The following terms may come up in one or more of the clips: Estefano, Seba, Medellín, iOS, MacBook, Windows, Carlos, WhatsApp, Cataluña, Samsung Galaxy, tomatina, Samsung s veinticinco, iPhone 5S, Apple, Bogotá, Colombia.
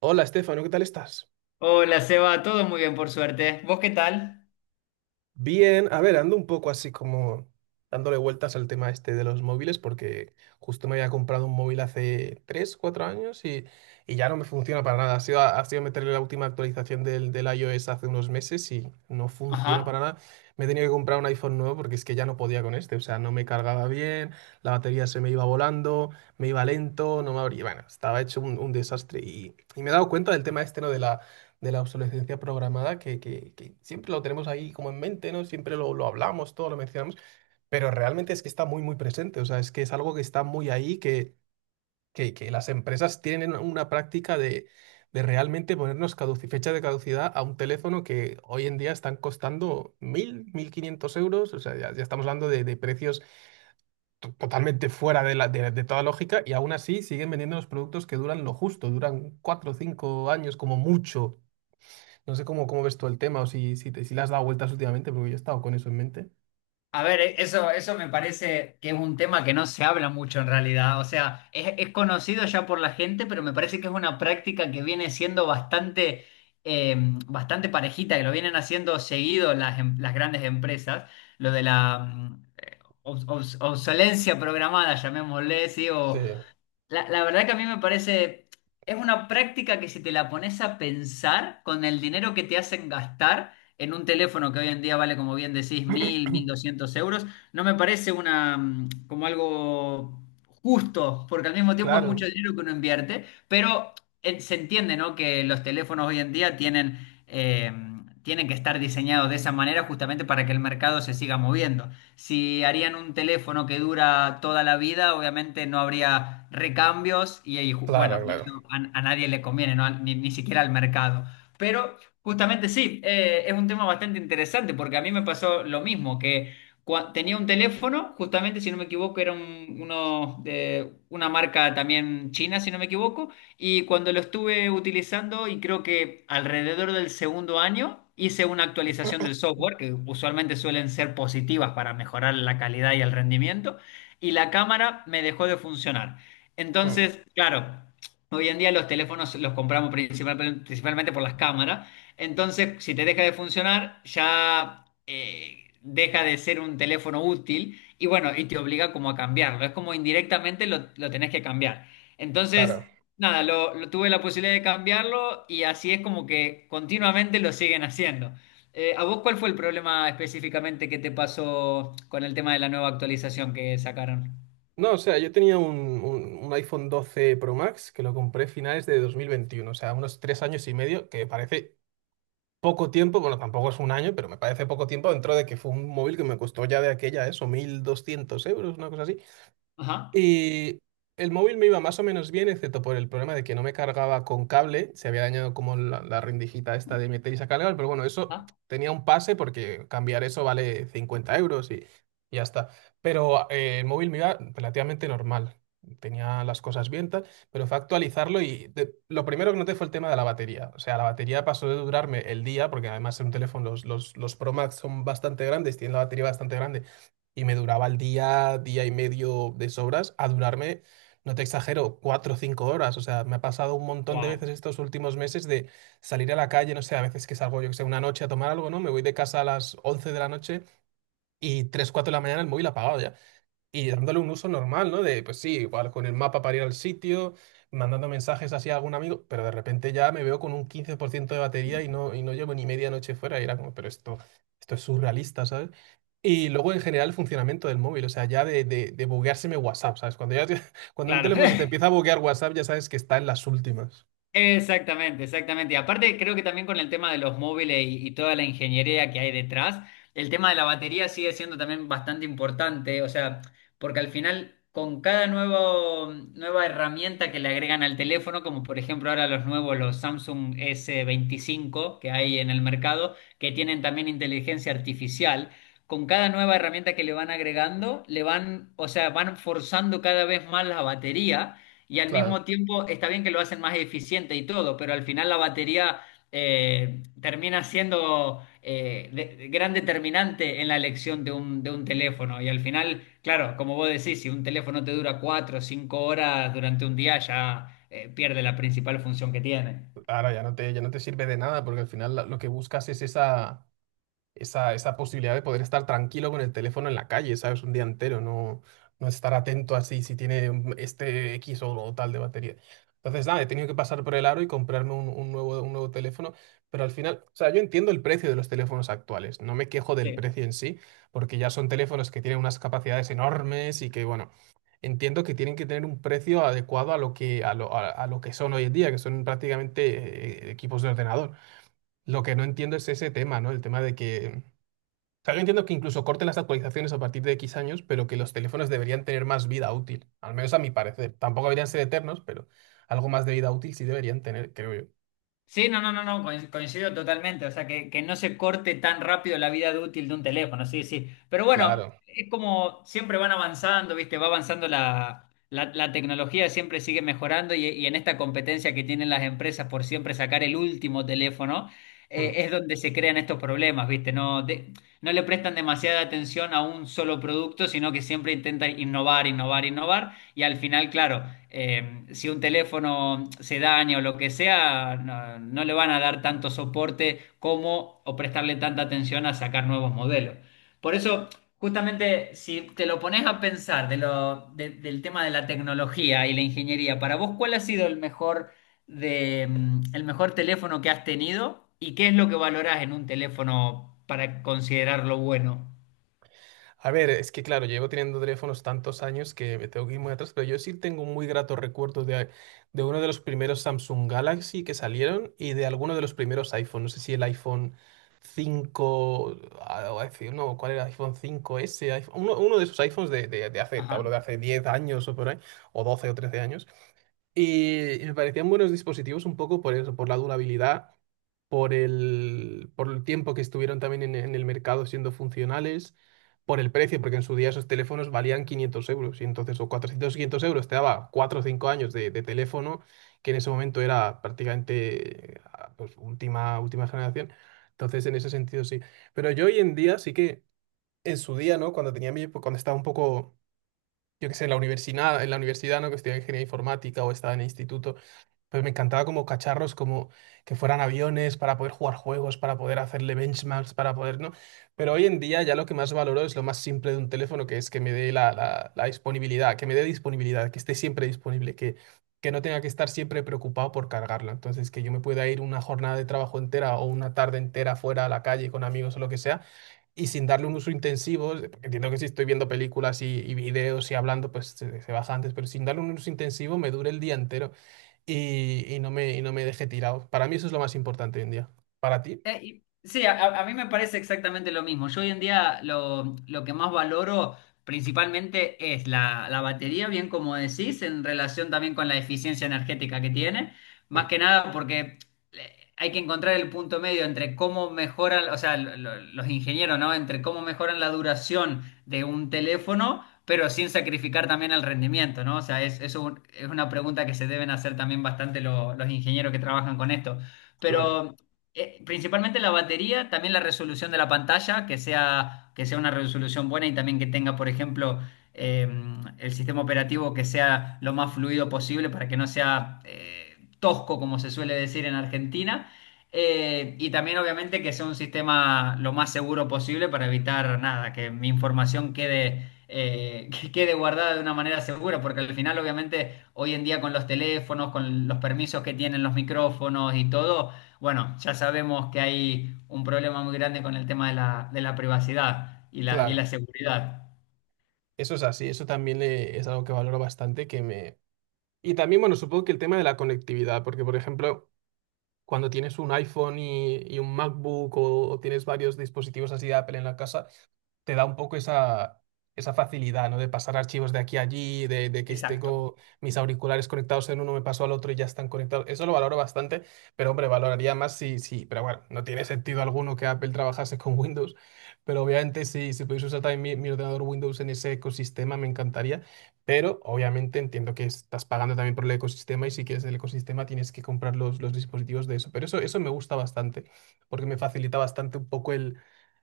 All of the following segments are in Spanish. Hola, Estefano, ¿qué tal estás? Hola, Seba, todo muy bien por suerte. ¿Vos qué tal? Bien, a ver, ando un poco así como dándole vueltas al tema este de los móviles porque justo me había comprado un móvil hace 3, 4 años y ya no me funciona para nada. Ha sido meterle la última actualización del iOS hace unos meses y no funciona para Ajá. nada. Me he tenido que comprar un iPhone nuevo porque es que ya no podía con este, o sea, no me cargaba bien, la batería se me iba volando, me iba lento, no me abría, bueno, estaba hecho un desastre y me he dado cuenta del tema este, ¿no? De la obsolescencia programada, que siempre lo tenemos ahí como en mente, ¿no? Siempre lo hablamos, todo lo mencionamos, pero realmente es que está muy, muy presente, o sea, es que es algo que está muy ahí, que las empresas tienen una práctica de realmente ponernos fecha de caducidad a un teléfono que hoy en día están costando 1.000, 1.500 euros, o sea, ya, ya estamos hablando de precios totalmente fuera de toda lógica y aún así siguen vendiendo los productos que duran lo justo, duran 4 o 5 años como mucho. No sé cómo ves tú el tema o si le has dado vueltas últimamente, porque yo he estado con eso en mente. A ver, eso me parece que es un tema que no se habla mucho en realidad. O sea, es conocido ya por la gente, pero me parece que es una práctica que viene siendo bastante, eh, bastante parejita, que lo vienen haciendo seguido las grandes empresas. Lo de la obsolencia programada, llamémosle, ¿sí? Sí. La verdad que a mí me parece, es una práctica que si te la pones a pensar con el dinero que te hacen gastar en un teléfono que hoy en día vale, como bien decís, mil, 1.200 euros, no me parece una, como algo justo, porque al mismo tiempo es mucho Claro, dinero que uno invierte, pero se entiende, ¿no? Que los teléfonos hoy en día eh, tienen que estar diseñados de esa manera justamente para que el mercado se siga moviendo. Si harían un teléfono que dura toda la vida, obviamente no habría recambios y bueno, claro, y claro. eso a nadie le conviene, ¿no? Ni siquiera al mercado. Pero justamente sí, es un tema bastante interesante porque a mí me pasó lo mismo, que tenía un teléfono, justamente si no me equivoco, era una marca también china, si no me equivoco, y cuando lo estuve utilizando y creo que alrededor del segundo año hice una actualización del software, que usualmente suelen ser positivas para mejorar la calidad y el rendimiento, y la cámara me dejó de funcionar. Mm, Entonces, claro, hoy en día los teléfonos los compramos principalmente por las cámaras, entonces si te deja de funcionar ya, deja de ser un teléfono útil y bueno, y te obliga como a cambiarlo, es como indirectamente lo tenés que cambiar. Entonces, claro. nada, tuve la posibilidad de cambiarlo y así es como que continuamente lo siguen haciendo. ¿A vos cuál fue el problema específicamente que te pasó con el tema de la nueva actualización que sacaron? No, o sea, yo tenía un iPhone 12 Pro Max que lo compré finales de 2021, o sea, unos 3 años y medio, que parece poco tiempo, bueno, tampoco es un año, pero me parece poco tiempo dentro de que fue un móvil que me costó ya de aquella eso, 1.200 euros, una cosa así. Ajá, Y el móvil me iba más o menos bien, excepto por el problema de que no me cargaba con cable. Se había dañado como la rendijita esta de meter y sacar cable, pero bueno, eso ajá. tenía un pase porque cambiar eso vale 50 euros y ya está. Pero el móvil me iba relativamente normal. Tenía las cosas bien, tal, pero fue actualizarlo y lo primero que noté fue el tema de la batería. O sea, la batería pasó de durarme el día, porque además en un teléfono los Pro Max son bastante grandes, tienen la batería bastante grande y me duraba el día, día y medio de sobras, a durarme, no te exagero, 4 o 5 horas. O sea, me ha pasado un montón de Wow, veces estos últimos meses de salir a la calle, no sé, a veces que salgo, yo que sé, una noche a tomar algo, ¿no? Me voy de casa a las 11 de la noche y 3, 4 de la mañana el móvil apagado ya. Y dándole un uso normal, ¿no? De, pues sí, igual con el mapa para ir al sitio, mandando mensajes así a algún amigo, pero de repente ya me veo con un 15% de batería y no llevo ni media noche fuera. Y era como, pero esto es surrealista, ¿sabes? Y luego en general el funcionamiento del móvil, o sea, ya de bugueárseme WhatsApp, ¿sabes? Cuando un claro. teléfono se te empieza a buguear WhatsApp, ya sabes que está en las últimas. Exactamente, exactamente. Y aparte, creo que también con el tema de los móviles y toda la ingeniería que hay detrás, el tema de la batería sigue siendo también bastante importante, o sea, porque al final, con cada nuevo, nueva herramienta que le agregan al teléfono, como por ejemplo ahora los nuevos, los Samsung S25 que hay en el mercado, que tienen también inteligencia artificial, con cada nueva herramienta que le van agregando, le van, o sea, van forzando cada vez más la batería. Y al Claro, mismo tiempo está bien que lo hacen más eficiente y todo, pero al final la batería termina siendo gran determinante en la elección de un teléfono. Y al final, claro, como vos decís, si un teléfono te dura 4 o 5 horas durante un día, ya pierde la principal función que tiene. ahora ya no te, sirve de nada porque al final lo que buscas es esa posibilidad de poder estar tranquilo con el teléfono en la calle, ¿sabes? Un día entero, no, no estar atento así si tiene este X o tal de batería. Entonces, nada, he tenido que pasar por el aro y comprarme un nuevo teléfono, pero al final, o sea, yo entiendo el precio de los teléfonos actuales, no me quejo del Sí. precio en sí, porque ya son teléfonos que tienen unas capacidades enormes y que, bueno, entiendo que tienen que tener un precio adecuado a lo que, a lo que son hoy en día, que son prácticamente equipos de ordenador. Lo que no entiendo es ese tema, ¿no? El tema de que, o sea, yo entiendo que incluso corten las actualizaciones a partir de X años, pero que los teléfonos deberían tener más vida útil, al menos a mi parecer. Tampoco deberían ser eternos, pero algo más de vida útil sí deberían tener, creo yo. Sí, no, no, no, no, coincido totalmente. O sea, que no se corte tan rápido la vida de útil de un teléfono, sí, sí. Pero bueno, Claro. es como siempre van avanzando, ¿viste? Va avanzando la tecnología, siempre sigue mejorando y en esta competencia que tienen las empresas por siempre sacar el último teléfono, Hmm. Es donde se crean estos problemas, ¿viste? No, no le prestan demasiada atención a un solo producto, sino que siempre intentan innovar, innovar, innovar. Y al final, claro, si un teléfono se daña o lo que sea, no, no le van a dar tanto soporte como o prestarle tanta atención a sacar nuevos modelos. Por eso, justamente, si te lo pones a pensar del tema de la tecnología y la ingeniería, para vos, ¿cuál ha sido el mejor el mejor teléfono que has tenido? ¿Y qué es lo que valorás en un teléfono para considerarlo bueno? A ver, es que claro, llevo teniendo teléfonos tantos años que me tengo que ir muy atrás, pero yo sí tengo muy gratos recuerdos de uno de los primeros Samsung Galaxy que salieron y de alguno de los primeros iPhone. No sé si el iPhone 5, ah, o no, ¿cuál era? iPhone 5S, uno de esos iPhones de hace, te hablo de Ajá. hace 10 años o por ahí, o 12 o 13 años. Y me parecían buenos dispositivos un poco por eso, por la durabilidad, por el tiempo que estuvieron también en el mercado siendo funcionales, por el precio, porque en su día esos teléfonos valían 500 euros y entonces o 400, 500 euros te daba 4 o 5 años de teléfono, que en ese momento era prácticamente pues, última, última generación. Entonces en ese sentido sí. Pero yo hoy en día sí que en su día, ¿no? Cuando estaba un poco yo qué sé, en la universidad, ¿no? Que estudiaba ingeniería informática o estaba en el instituto, pues me encantaba como cacharros, como que fueran aviones para poder jugar juegos, para poder hacerle benchmarks, para poder, ¿no? Pero hoy en día ya lo que más valoro es lo más simple de un teléfono, que es que me dé la, la disponibilidad, que me dé disponibilidad, que, esté siempre disponible, que no tenga que estar siempre preocupado por cargarla. Entonces, que yo me pueda ir una jornada de trabajo entera o una tarde entera fuera a la calle con amigos o lo que sea y sin darle un uso intensivo, porque entiendo que si estoy viendo películas y videos y hablando, pues se baja antes, pero sin darle un uso intensivo me dure el día entero y no me deje tirado. Para mí eso es lo más importante hoy en día. ¿Para ti? Sí, mí me parece exactamente lo mismo. Yo hoy en día lo que más valoro principalmente es la batería, bien como decís, en relación también con la eficiencia energética que tiene. Más Mm, que nada porque hay que encontrar el punto medio entre cómo mejoran, o sea, los ingenieros, ¿no? Entre cómo mejoran la duración de un teléfono, pero sin sacrificar también el rendimiento, ¿no? O sea, es una pregunta que se deben hacer también bastante los ingenieros que trabajan con esto. claro, Pero principalmente la batería, también la resolución de la pantalla, que sea una resolución buena y también que tenga, por ejemplo, eh, el sistema operativo que sea lo más fluido posible para que no sea tosco, como se suele decir en Argentina. Y también, obviamente, que sea un sistema lo más seguro posible para evitar nada, que mi información quede, que quede guardada de una manera segura, porque al final, obviamente, hoy en día con los teléfonos, con los permisos que tienen los micrófonos y todo, bueno, ya sabemos que hay un problema muy grande con el tema de la privacidad y la, y claro. la seguridad. Eso es así, eso también es algo que valoro bastante, que me... Y también, bueno, supongo que el tema de la conectividad, porque, por ejemplo, cuando tienes un iPhone y un MacBook o tienes varios dispositivos así de Apple en la casa, te da un poco esa, facilidad, ¿no? De pasar archivos de aquí a allí, de que Exacto. tengo mis auriculares conectados en uno, me paso al otro y ya están conectados. Eso lo valoro bastante, pero hombre, valoraría más pero bueno, no tiene sentido alguno que Apple trabajase con Windows, pero obviamente si pudiese usar también mi ordenador Windows en ese ecosistema, me encantaría, pero obviamente entiendo que estás pagando también por el ecosistema y si quieres el ecosistema tienes que comprar los dispositivos de eso, pero eso me gusta bastante, porque me facilita bastante un poco el,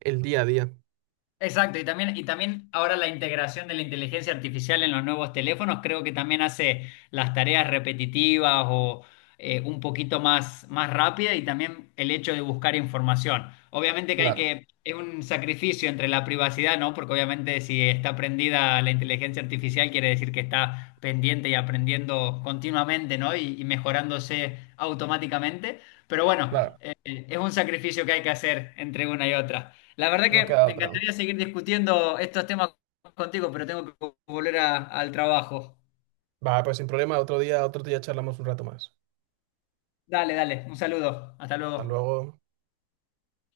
el día a día. Exacto, y también ahora la integración de la inteligencia artificial en los nuevos teléfonos creo que también hace las tareas repetitivas o un poquito más rápida y también el hecho de buscar información. Obviamente que hay Claro. que, es un sacrificio entre la privacidad, ¿no? Porque obviamente si está prendida la inteligencia artificial quiere decir que está pendiente y aprendiendo continuamente, ¿no? Y mejorándose automáticamente. Pero bueno, Claro, es un sacrificio que hay que hacer entre una y otra. La verdad no que queda me otra. encantaría seguir discutiendo estos temas contigo, pero tengo que volver al trabajo. Va, pues sin problema, otro día charlamos un rato más. Dale, dale, un saludo. Hasta Hasta luego. luego.